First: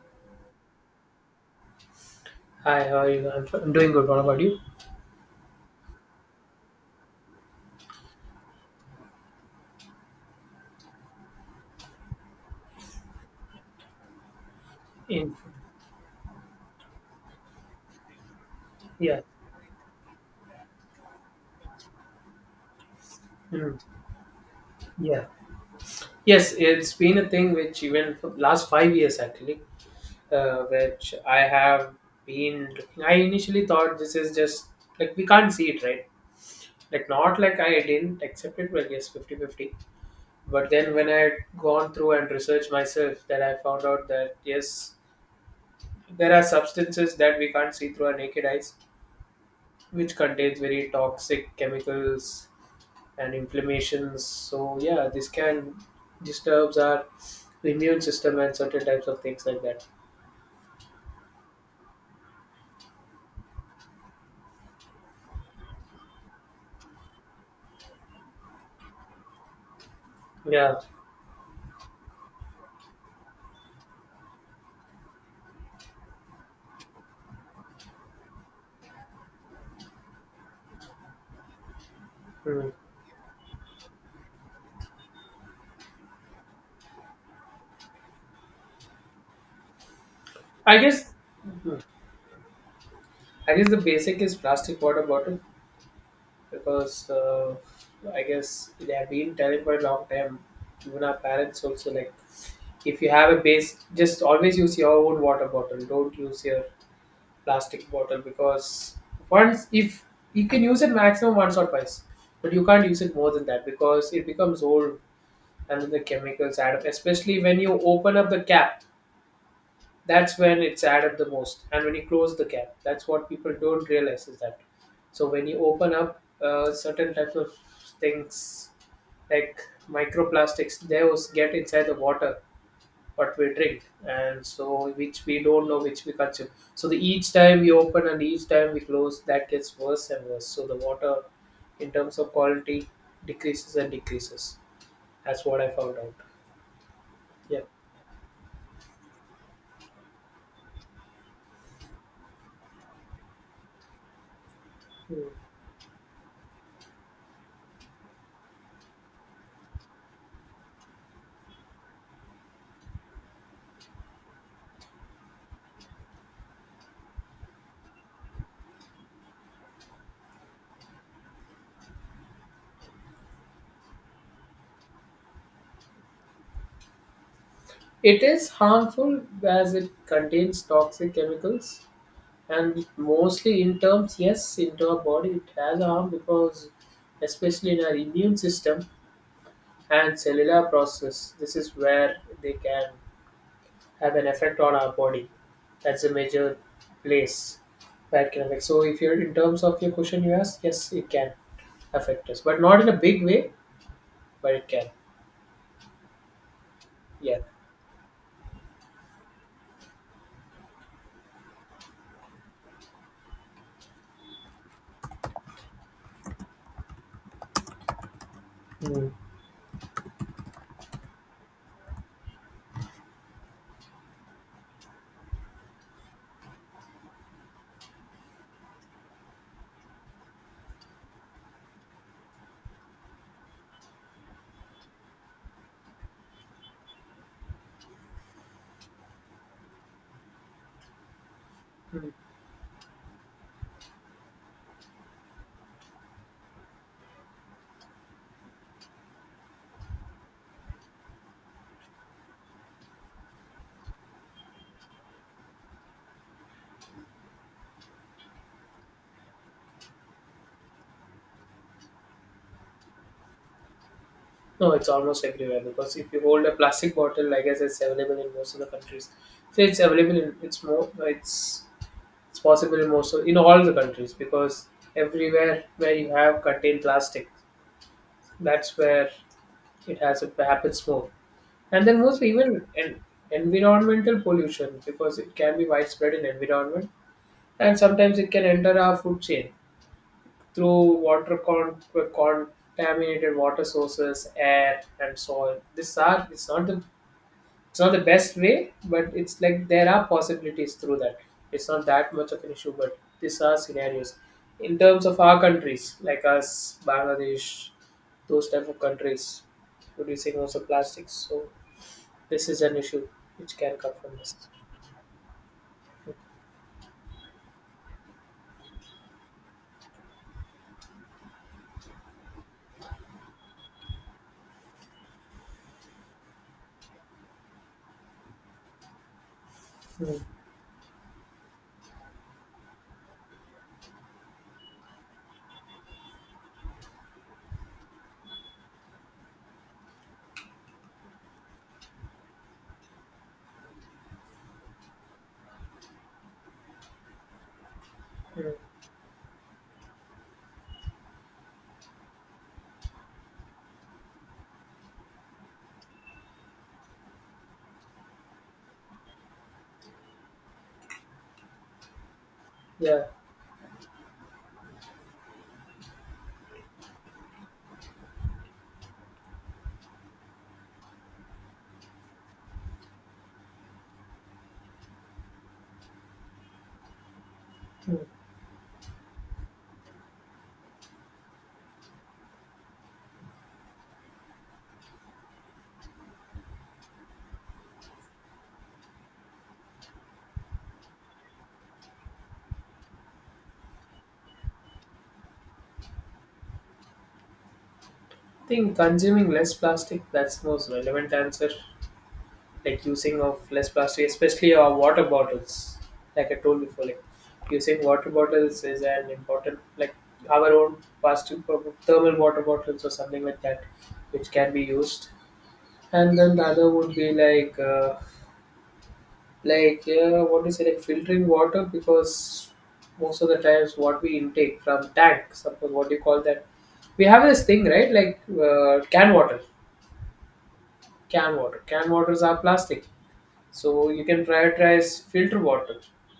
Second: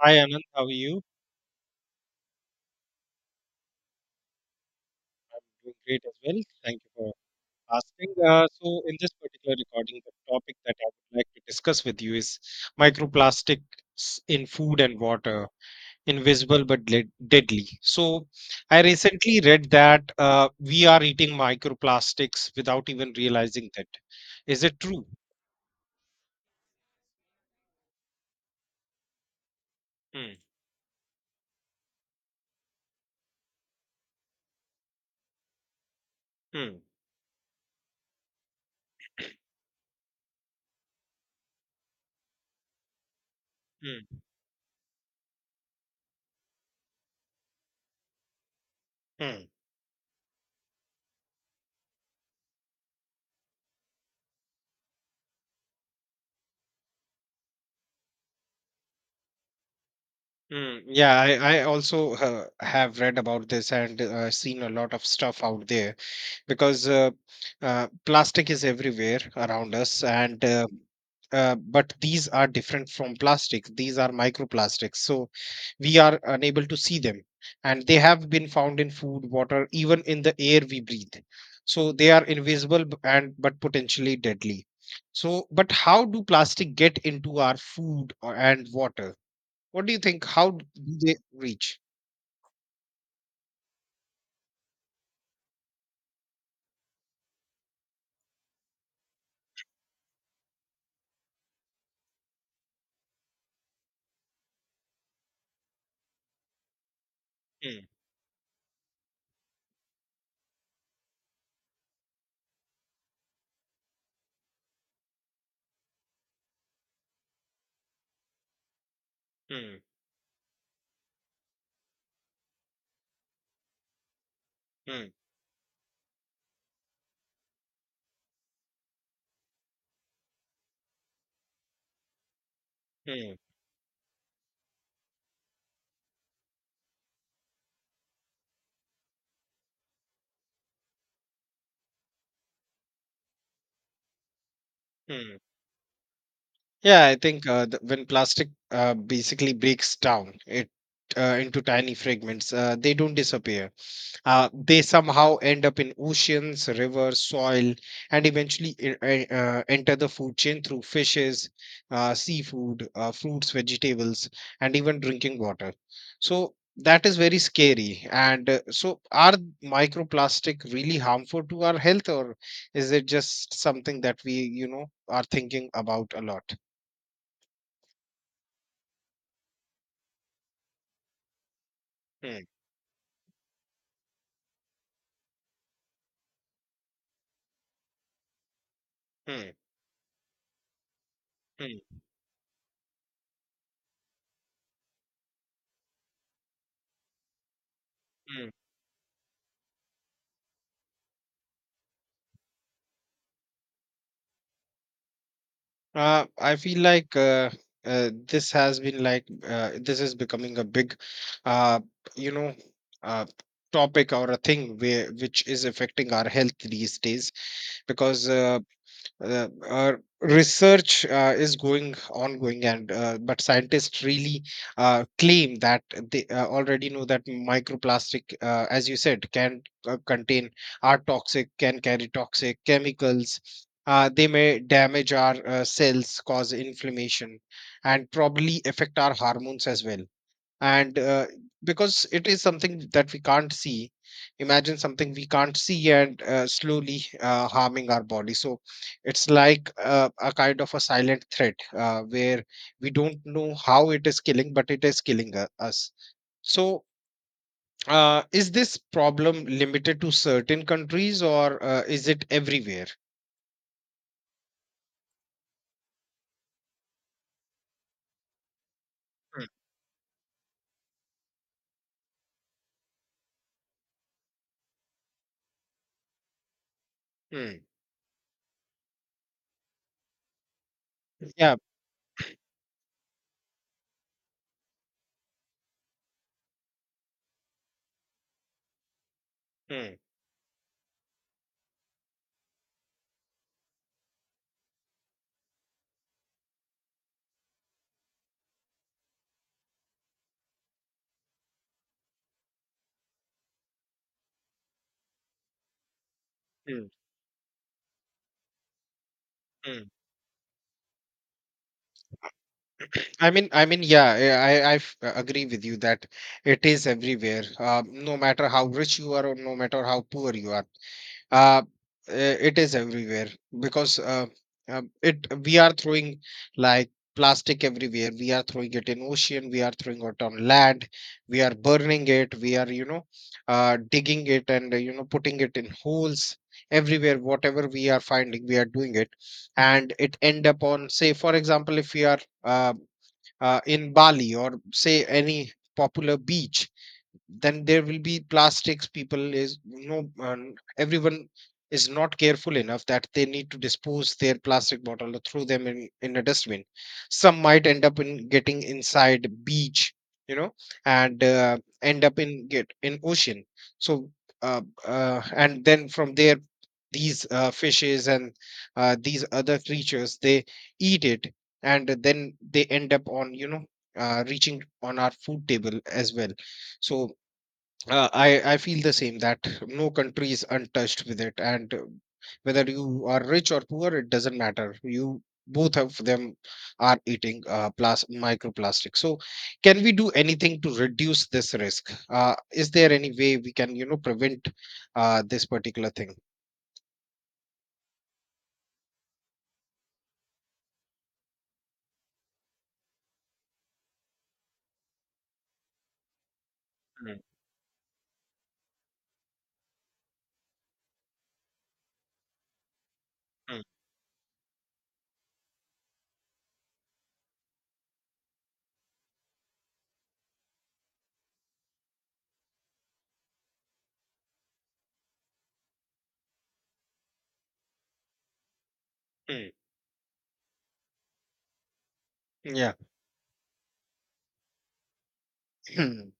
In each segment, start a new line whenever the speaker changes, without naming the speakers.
Hi, Anand. How are you?
Hi, how are you? I'm doing good. What about you?
Doing great as well. Thank you for asking. So, in this particular recording, the topic that I would like to discuss with you is microplastics in food and
In,
water, invisible but deadly. So, I
yeah,
recently read that we are eating microplastics without even realizing
mm,
that. Is it true?
yeah, yes. It's been a thing which even for last 5 years actually,
Hmm.
which I have been looking. I initially thought this is just like we can't see it, right?
Hmm.
Like not like I didn't accept it. Well, yes, 50-50. But then when I had gone through and researched myself, that I found out
Hmm.
that yes, there are substances that we can't see through our naked eyes,
Hmm.
which contains very toxic chemicals and inflammations. So yeah, this can disturbs our immune system and certain types of things like that.
Mm, yeah, I also have read about this and seen a lot of stuff out there because plastic is everywhere around us and uh,
Yeah.
uh, but these are different from plastic, these are microplastics, so we are unable to see them, and they have been found in food, water, even in the air we breathe, so they are
Mm.
invisible and but potentially deadly. So but how do plastic get into our food and water, what do you think, how
I
do
guess
they reach?
mm, I guess the basic is plastic water bottle because I guess they have been telling for a long time. Even our parents also like if you have a base, just always use your own water bottle. Don't use your
Hmm,
plastic bottle because once if you can use it maximum once or twice, but you can't use it more than that because it becomes old, and the chemicals add up, especially when you open up the cap.
hmm,
That's when it's add up the most, and when you close the cap, that's what people don't realize is that.
hmm,
So when you open up certain types of things like microplastics, they was get inside the water
hmm,
what we drink, and so which we don't know, which we consume. So the each time we open and each time we close, that gets worse and worse, so the water in terms of quality decreases and decreases.
hmm.
That's what I found out.
Yeah, I think
Yeah.
when plastic basically breaks down it, into tiny fragments, they don't disappear. They somehow end up in oceans, rivers, soil, and eventually enter the food chain through fishes, seafood, fruits, vegetables, and even drinking water. So that is very scary. And so, are microplastic really harmful to our health, or is it just something that we, you know, are thinking about a lot?
It is harmful as it contains toxic chemicals,
Hmm.
and mostly in terms, yes, into our body it has harm because especially in our immune system
Hmm,
and cellular process, this is
hmm,
where they can have an effect on our body. That's a major place where it can
hmm.
affect. So if you're in terms of your question you asked, yes, it can affect us. But not in a big way, but it can.
I feel like
Yeah.
this has been like this is becoming a big, uh, you know, uh, topic or a thing where which is affecting our health these days because
Mm.
uh, uh, research is going ongoing, and but scientists really claim that they already know that microplastic, as you said, can contain, are toxic, can carry toxic chemicals. They may damage our cells, cause inflammation, and probably affect our hormones as well. And because it is something that we can't see, imagine something we can't see and slowly harming our body, so it's like a kind of a silent threat where we don't know how it is killing but it is killing us. So is this problem limited to certain countries, or is it everywhere?
No, it's almost everywhere because if you hold a plastic bottle, like I guess it's available in most of the countries.
Hmm,
So it's available in, it's more, it's it's possible in most of, in all the countries because everywhere where you have contained plastic,
hmm,
that's where it has, it happens more.
yeah,
And then mostly even environmental pollution because it can be widespread in environment, and sometimes it can enter our food chain
hmm,
through contaminated water sources, air and soil. This are it's not the It's not the best way, but it's like there are possibilities through that. It's not that much of an issue, but these are scenarios. In terms of our countries, like us,
hmm,
Bangladesh, those type of countries
hmm.
producing also plastics. So this is an issue
I mean,
which
I
can
mean,
come from
yeah,
this.
yeah, I agree with you that it is everywhere. No matter how rich you are or no matter how poor you are, uh, it is everywhere because it, we are throwing like plastic everywhere. We are throwing it in ocean. We are throwing it
Hmm.
on land. We are burning it. We are, you know, digging it, and you know, putting it in holes everywhere. Whatever we are finding, we are doing it, and it end up on, say, for example, if we are uh, in Bali or say any popular beach, then there will be
Hmm.
plastics, people is, you know, everyone is not careful enough that they need to dispose their plastic bottle or throw them in a dustbin, some might end up in getting inside beach, you know, and end up in get in
Yeah.
ocean. So uh, and then from there, these fishes and these other creatures, they eat it, and then they end up on, you know, reaching on our food table as well. So
Hmm. I
I feel the same that no country is untouched with it, and whether you are rich or poor, it doesn't matter. You, both of them, are eating microplastic. So, can we do anything to reduce this risk? Is there any way we can, you know, prevent this particular thing?
think consuming less plastic, that's the most relevant answer. Like using of less plastic, especially our water bottles. Like I told before, like
Mm,
using water bottles is an important, like our own plastic thermal water bottles or something like
mm,
that, which can be used. And then the other would be like yeah, what do you say, like filtering water because most of the times what we intake from tank, something, what do you call that? We have this thing, right? Like can water,
mm.
can waters are
Yeah.
plastic, so you can prioritize filter water.
Hmm,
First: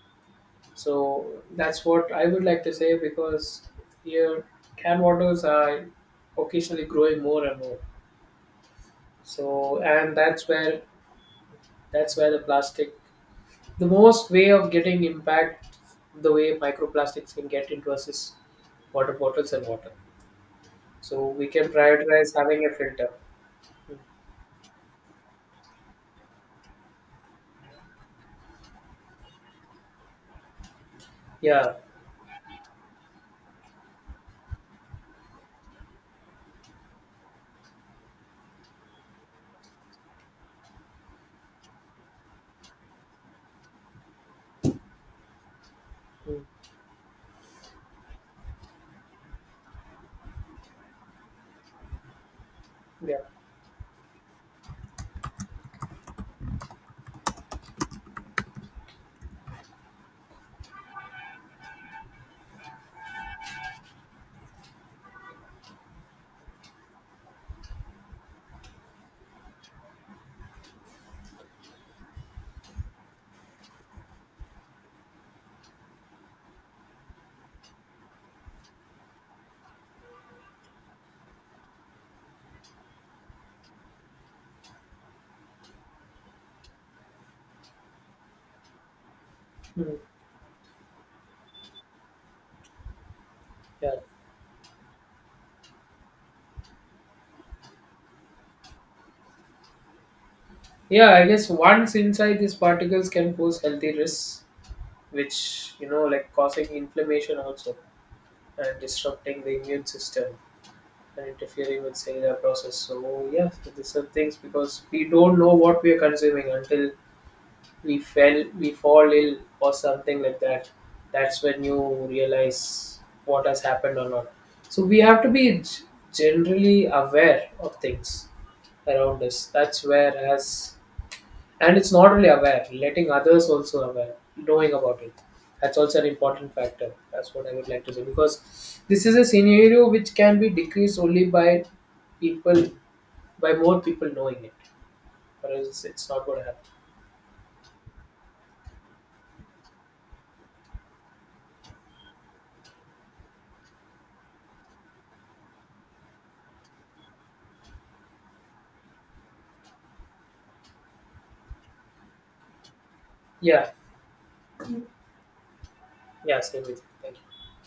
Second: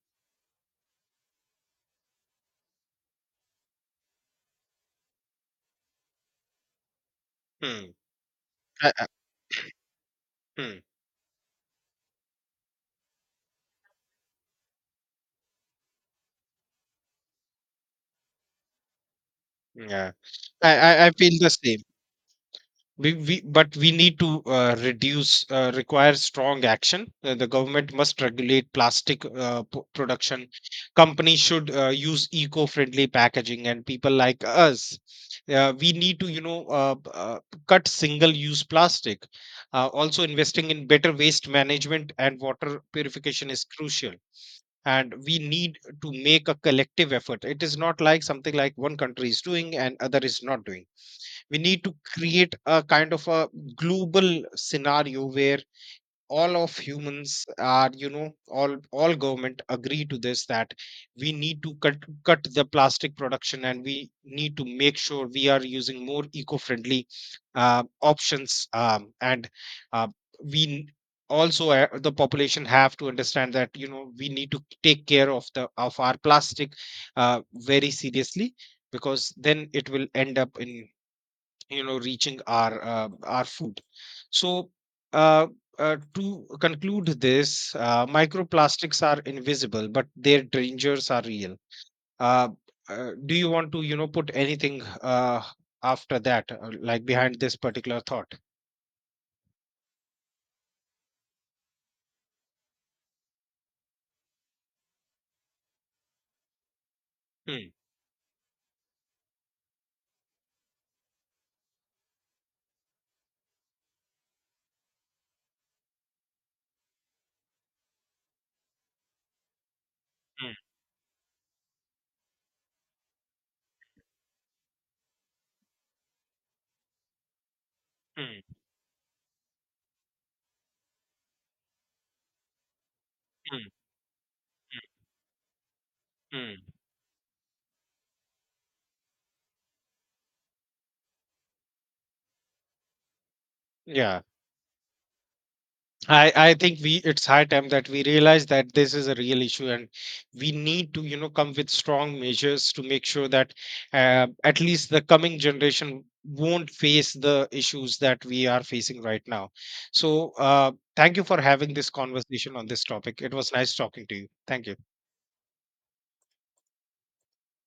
So that's what I would like to say because here canned waters are occasionally growing more and more.
hmm. I- I-
So and that's
hmm.
where, that's where the plastic, the most way of getting impact, the way microplastics can get into us is water bottles and water.
Yeah. I
So
feel
we
the
can
same.
prioritize having a filter.
We but we
Mm.
need to reduce, require strong action. The government must regulate plastic production, companies should
Yeah.
use eco-friendly packaging, and people like us, we need to, you know, cut single-use plastic. Uh, also investing in better waste management and water purification is crucial, and we need to
Mm.
make a collective effort. It is not like something like one country is doing and other is not doing. We need to create a kind
Yeah.
of a global scenario where all of humans are, you know, all government agree to this that we need to cut the plastic production, and we need to make sure we are using more eco-friendly options, and uh, we n- also the population have to understand that, you know, we need to take care of the of our plastic uh, very seriously, because then it will end up in, you know, reaching our food. So uh, to conclude this, microplastics are invisible
Mm.
but their dangers are real. uh, do you want to,
Yeah.
you know, put anything after that, like behind this particular thought?
Yeah, I guess once inside, these particles can pose healthy risks, which, you know, like causing inflammation
Hmm,
also, and disrupting the immune system, and interfering with cellular process. So yes, these are things because we don't know what we are consuming until we fall ill or something like
hmm,
that. That's when you realize what has happened or not. So we have to be generally aware of things
hmm,
around us. That's where as, and it's not only aware, letting others
hmm,
also aware, knowing
hmm,
about it. That's also an important
hmm.
factor. That's what I would like to say because this is a scenario which can be decreased only by people, by more people
Yeah.
knowing it. Or else it's not
I,
going to
I
happen.
think we, it's high time that we realize that this is a real issue, and we need to, you know, come with strong measures to make sure that, at least the coming generation won't face the issues that we are facing right now. So thank you for having this conversation on this topic. It was
Yeah,
nice talking to you. Thank you.
yeah, same with you. Thank you.